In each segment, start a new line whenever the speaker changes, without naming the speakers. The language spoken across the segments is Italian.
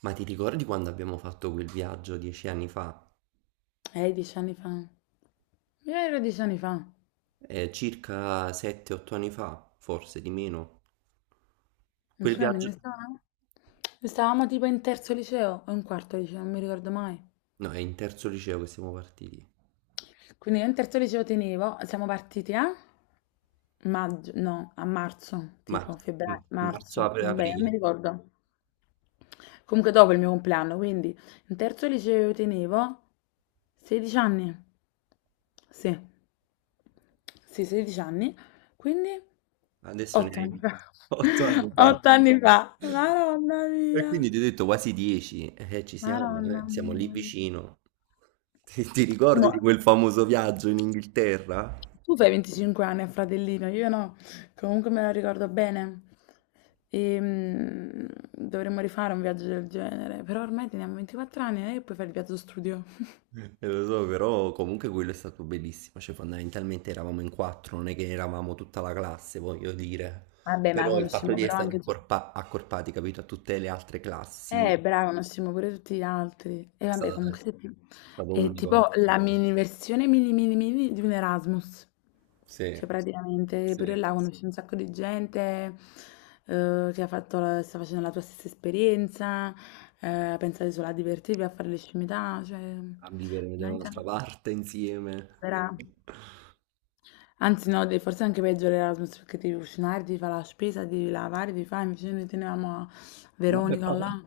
Ma ti ricordi quando abbiamo fatto quel viaggio 10 anni fa?
10 anni fa. Io ero 10 anni fa.
Circa 7-8 anni fa, forse di meno.
Non
Quel
so,
viaggio...
ne stavamo tipo in terzo liceo o in quarto liceo, non mi ricordo mai.
No, è in terzo liceo che siamo partiti.
Quindi io in terzo liceo tenevo, siamo partiti a maggio, no, a marzo, tipo
Marzo,
febbraio,
marzo
marzo, vabbè, non
aprile.
mi ricordo. Comunque dopo il mio compleanno, quindi in terzo liceo io tenevo 16 anni. Sì, sì, 16 anni. Quindi
Adesso ne
8 anni
hai
fa.
8 anni fa.
8 anni fa. Madonna
E quindi
mia.
ti ho detto quasi 10. Ci siamo,
Madonna
siamo lì
mia.
vicino. Ti
Tu,
ricordi
mo-
di quel famoso viaggio in Inghilterra?
tu fai 25 anni, a fratellino, io no. Comunque me la ricordo bene. E, dovremmo rifare un viaggio del genere. Però ormai teniamo 24 anni e puoi fare il viaggio studio.
Lo so, però comunque quello è stato bellissimo, cioè fondamentalmente eravamo in quattro, non è che eravamo tutta la classe, voglio dire,
Vabbè, ma
però il fatto
conosciamo
di
però
essere
anche.
accorpati, capito, a tutte le altre classi è
Bravo, non siamo pure tutti gli altri. E vabbè,
stato, è
comunque se ti-
stato
è
unico.
tipo la mini versione mini mini mini di un Erasmus.
Sì,
Cioè praticamente pure
sì,
là conosci un sacco di gente che ha fatto sta facendo la tua stessa esperienza, pensate solo a divertirvi, a fare le scimità, cioè
a vivere da
veramente
un'altra parte insieme.
vera. Anzi no, forse anche peggio l'Erasmus perché devi cucinare, devi fare la spesa, devi lavare, devi fare, invece noi tenevamo a
Mamma e
Veronica
papà.
là.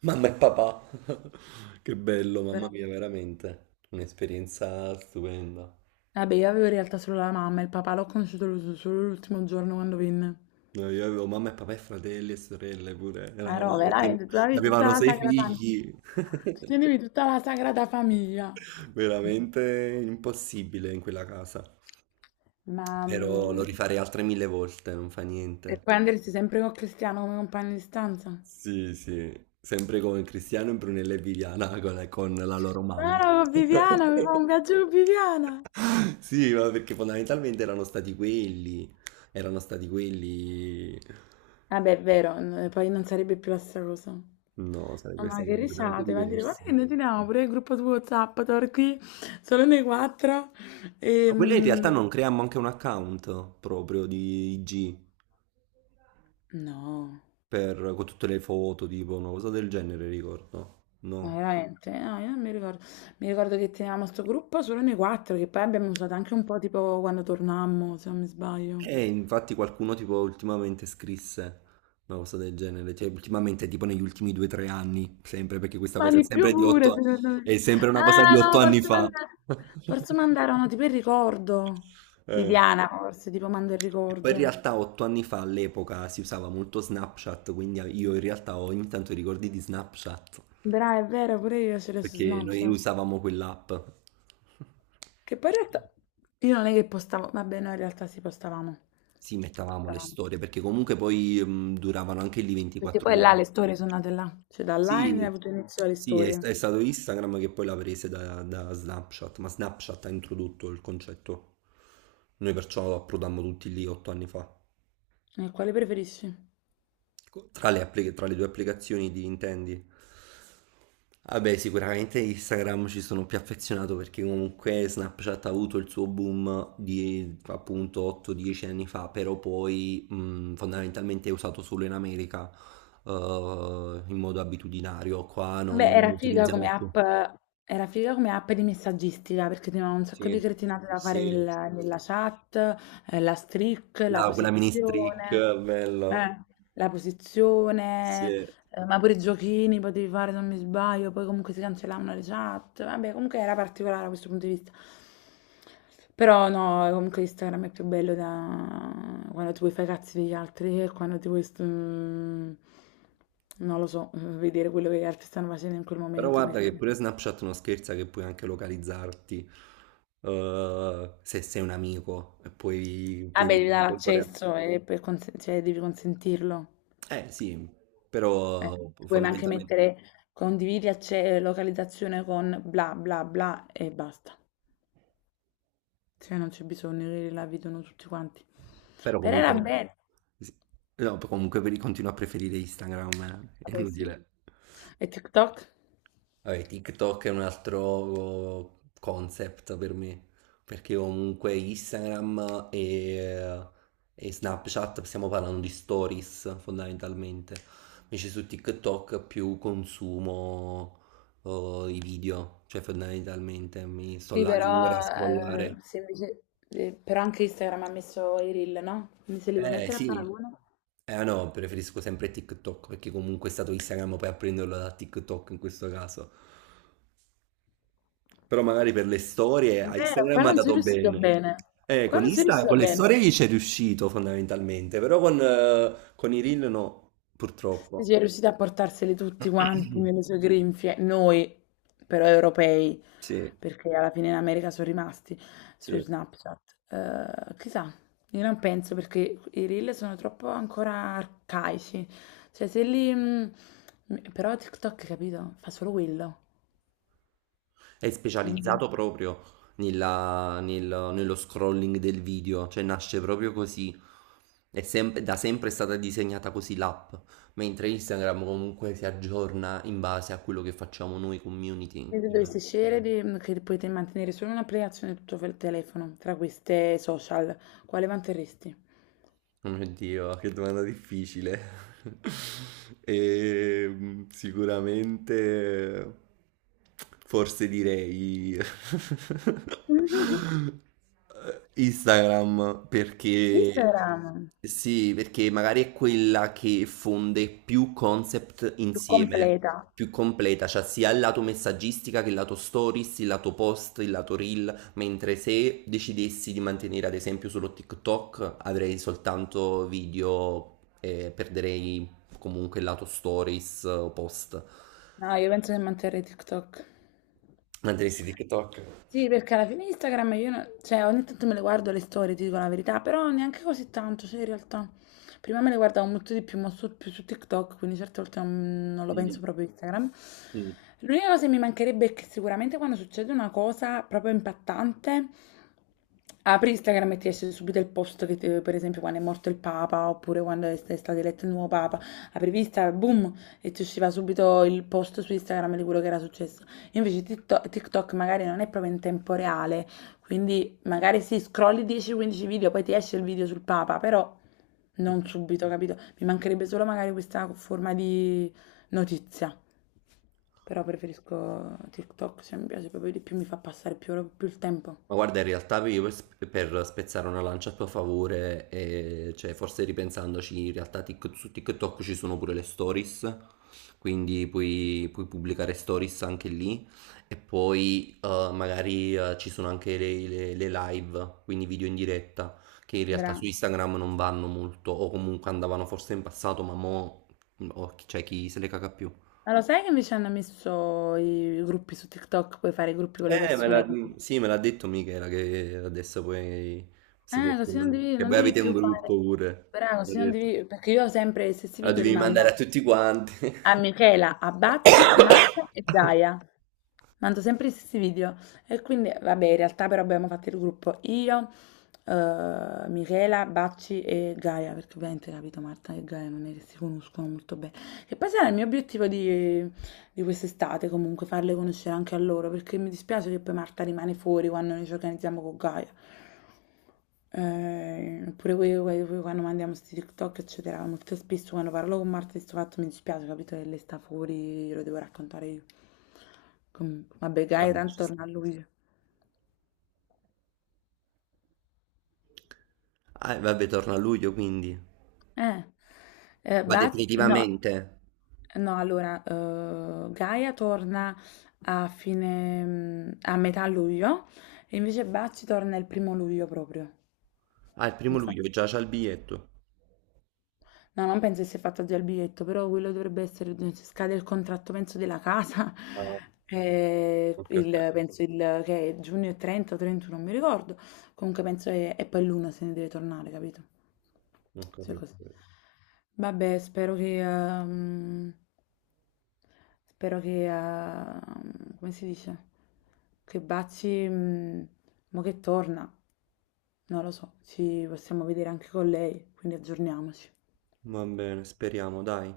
Mamma e papà. Che bello, mamma mia, veramente. Un'esperienza stupenda.
Vabbè, io avevo in realtà solo la mamma, il papà l'ho conosciuto solo l'ultimo giorno quando venne.
No, io avevo mamma e papà e fratelli e sorelle pure,
Ma
eravamo
no,
veramente,
veramente, tu avevi tutta
avevano
la
sei
sagrada famiglia.
figli,
Ti tenevi tutta la sagrada famiglia.
veramente impossibile in quella casa,
Ma...
però lo
mm,
rifarei altre mille volte, non fa
E
niente.
poi andresti sempre con Cristiano come compagno di stanza?
Sì, sì, sempre con Cristiano, Brunella e Viviana, con la loro
No,
mamma.
no, con Viviana, mi fa un viaggio con Viviana.
Sì, ma perché fondamentalmente erano stati quelli, erano stati quelli.
Vabbè, è vero, poi non sarebbe più la stessa cosa.
No,
No,
sarebbe
ma
stato
che
completamente
risate, va a dire, guarda
diverso.
che noi teniamo pure il gruppo su WhatsApp, torqui, solo noi quattro.
Ma
E,
quella in realtà
mm,
non creiamo anche un account proprio di IG
No,
per, con tutte le foto, tipo una cosa del genere, ricordo.
ma
No.
veramente? No, io non mi ricordo. Mi ricordo che tenevamo sto gruppo solo noi 4, che poi abbiamo usato anche un po' tipo quando tornammo, se non mi sbaglio.
E infatti qualcuno tipo ultimamente scrisse una cosa del genere, cioè ultimamente tipo negli ultimi 2 o 3 anni, sempre perché questa
Ma per
cosa è
di più
sempre di
pure,
otto,
secondo me.
è sempre una cosa di
Ah
otto
no,
anni
forse
fa.
manda forse mandarono tipo il ricordo.
Eh.
Viviana forse, tipo manda il
E poi in
ricordo.
realtà 8 anni fa all'epoca si usava molto Snapchat, quindi io in realtà ho ogni tanto i ricordi di Snapchat,
Brava, è vero, pure io ce l'ho su
perché noi
Snapchat.
usavamo quell'app.
Che poi in realtà io non è che postavo, vabbè no, in realtà sì, postavamo.
Sì, mettavamo le
Postavamo.
storie perché comunque poi duravano anche lì
Perché
24
poi là
ore.
le storie sono nate là. Cioè da là è
Sì,
avuto inizio le
sì,
storie.
è stato Instagram che poi l'ha prese da, da Snapchat, ma Snapchat ha introdotto il concetto. Noi perciò approdammo tutti lì 8 anni fa.
Quale preferisci?
Tra le tra le due applicazioni di intendi? Vabbè, sicuramente Instagram ci sono più affezionato perché comunque Snapchat ha avuto il suo boom di appunto 8-10 anni fa, però poi fondamentalmente è usato solo in America, eh, in modo abitudinario, qua non
Beh, era
lo
figa come
utilizziamo più.
app, era figa come app di messaggistica perché ti un sacco di
Sì,
cretinate da fare
sì.
nella chat, la streak, la
La, quella mini streak,
posizione,
bello.
eh, la posizione.
Sì.
Ma pure i giochini potevi fare se non mi sbaglio, poi comunque si cancellavano le chat. Vabbè, comunque era particolare da questo punto di vista. Però no, comunque Instagram è più bello da quando ti vuoi fare i cazzi degli altri e quando ti vuoi, non lo so, vedere quello che gli altri stanno facendo in quel
Però
momento.
guarda che
Perché.
pure Snapchat non scherza che puoi anche localizzarti, se sei un amico e puoi, puoi
Vabbè, devi
vedere in
dare
tempo reale.
l'accesso e per cioè, devi consentirlo.
Eh sì,
Eh,
però
puoi anche
fondamentalmente,
mettere condividi localizzazione con bla bla bla e basta. Cioè non c'è bisogno che la vedono tutti quanti.
però
Però era
comunque,
bello.
sì. No, comunque per- continuo a preferire Instagram, è
Vabbè, sì.
inutile.
E TikTok?
Vabbè, TikTok è un altro concept per me, perché comunque Instagram e Snapchat stiamo parlando di stories fondamentalmente, invece su TikTok più consumo i video, cioè fondamentalmente mi sto
Sì,
là le
però,
ore a scrollare.
se invece- però anche Instagram ha messo i reel, no? Quindi se li vuoi
Eh
mettere a
sì,
paragone.
eh no, preferisco sempre TikTok perché comunque è stato Instagram poi a prenderlo da TikTok in questo caso. Però magari per le storie
È
a
vero, qua
Instagram è
non sei
andato
riuscito
bene.
bene. Qua
Con
non sei
Insta, con
riuscito
le
bene.
storie gli c'è riuscito fondamentalmente, però con i reel no,
Sì, sì,
purtroppo.
è riuscita a portarseli tutti quanti nelle sue grinfie, noi però europei,
Sì,
perché alla fine in America sono rimasti su
sì.
Snapchat. Chissà, io non penso perché i reel sono troppo ancora arcaici. Cioè, se li... però TikTok, capito? Fa solo quello.
È
Quindi,
specializzato proprio nello scrolling del video, cioè nasce proprio così. È sempre, da sempre è stata disegnata così l'app, mentre Instagram comunque si aggiorna in base a quello che facciamo noi community.
se tu dovessi scegliere che potete mantenere solo un'applicazione e tutto il telefono, tra queste social, quale manterresti?
Oh mio Dio, che domanda difficile. E, sicuramente, forse direi Instagram, perché
Instagram,
sì, perché magari è quella che fonde più concept
più
insieme,
completa.
più completa, cioè sia il lato messaggistica che il lato stories, il lato post, il lato reel. Mentre se decidessi di mantenere ad esempio solo TikTok, avrei soltanto video e perderei comunque il lato stories o post.
No, io penso che manterrei TikTok.
Mantenessi TikTok.
Sì, perché alla fine Instagram io, non- cioè, ogni tanto me le guardo le storie, ti dico la verità, però neanche così tanto, cioè, in realtà. Prima me le guardavo molto di più, ma su, più su TikTok, quindi certe volte non, non lo penso
Mm,
proprio a Instagram. L'unica cosa che mi mancherebbe è che sicuramente quando succede una cosa proprio impattante, apri Instagram e ti esce subito il post che, per esempio, quando è morto il Papa, oppure quando è è stato eletto il nuovo Papa, aprivi Instagram, boom, e ti usciva subito il post su Instagram di quello che era successo. Invece TikTok, TikTok magari non è proprio in tempo reale, quindi magari sì, scrolli 10-15 video, poi ti esce il video sul Papa, però non
mm.
subito, capito? Mi mancherebbe solo magari questa forma di notizia, però preferisco TikTok, se mi piace proprio di più, mi fa passare più, più il tempo.
Ma guarda, in realtà io per per spezzare una lancia a tuo favore, cioè forse ripensandoci, in realtà su TikTok ci sono pure le stories, quindi puoi, puoi pubblicare stories anche lì e poi magari ci sono anche le live, quindi video in diretta, che in realtà su
Bra.
Instagram non vanno molto, o comunque andavano forse in passato, ma mo' oh, cioè, chi se le caga più.
Ma lo sai che invece hanno messo i gruppi su TikTok, puoi fare i gruppi con le persone così?
Sì, me l'ha detto Michela che adesso poi si
Così non
possono.
devi,
Che
non
voi
devi
avete un
più
gruppo
fare.
pure.
Però
L'ha
così non
detto.
devi, perché io sempre gli stessi
La
video li
devi mandare a
mando.
tutti quanti.
a Michela, a Bacci, Marta e Gaia. Mando sempre gli stessi video. E quindi, vabbè, in realtà però abbiamo fatto il gruppo io, Michela, Bacci e Gaia, perché ovviamente, capito, Marta e Gaia non è che si conoscono molto bene. Che poi sarà il mio obiettivo di quest'estate comunque farle conoscere anche a loro perché mi dispiace che poi Marta rimane fuori quando noi ci organizziamo con Gaia. Eh, oppure quando mandiamo questi TikTok eccetera molto spesso quando parlo con Marta di questo fatto mi dispiace, capito, che lei sta fuori, lo devo raccontare io. Vabbè, Gaia
Vabbè,
tanto
ci sta.
torna a lui,
Ah, e vabbè, torna a luglio quindi.
eh,
Ma
Baz no.
definitivamente.
No, allora, Gaia torna a fine, a metà luglio, e invece Bacci torna il primo luglio proprio.
Ah, il primo
Infa-
luglio già c'ha il biglietto.
No, non penso che sia fatto già il biglietto, però quello dovrebbe essere, se scade il contratto, penso, della casa,
Ah, ok, ok.
penso che è giugno e 30 o 31, non mi ricordo. Comunque penso che, e poi l'uno se ne deve tornare, capito?
Non
Cioè così.
capito.
Vabbè, spero che, come si dice? Che Bazzi, mo che torna, non lo so, ci possiamo vedere anche con lei, quindi aggiorniamoci.
Va bene, speriamo, dai.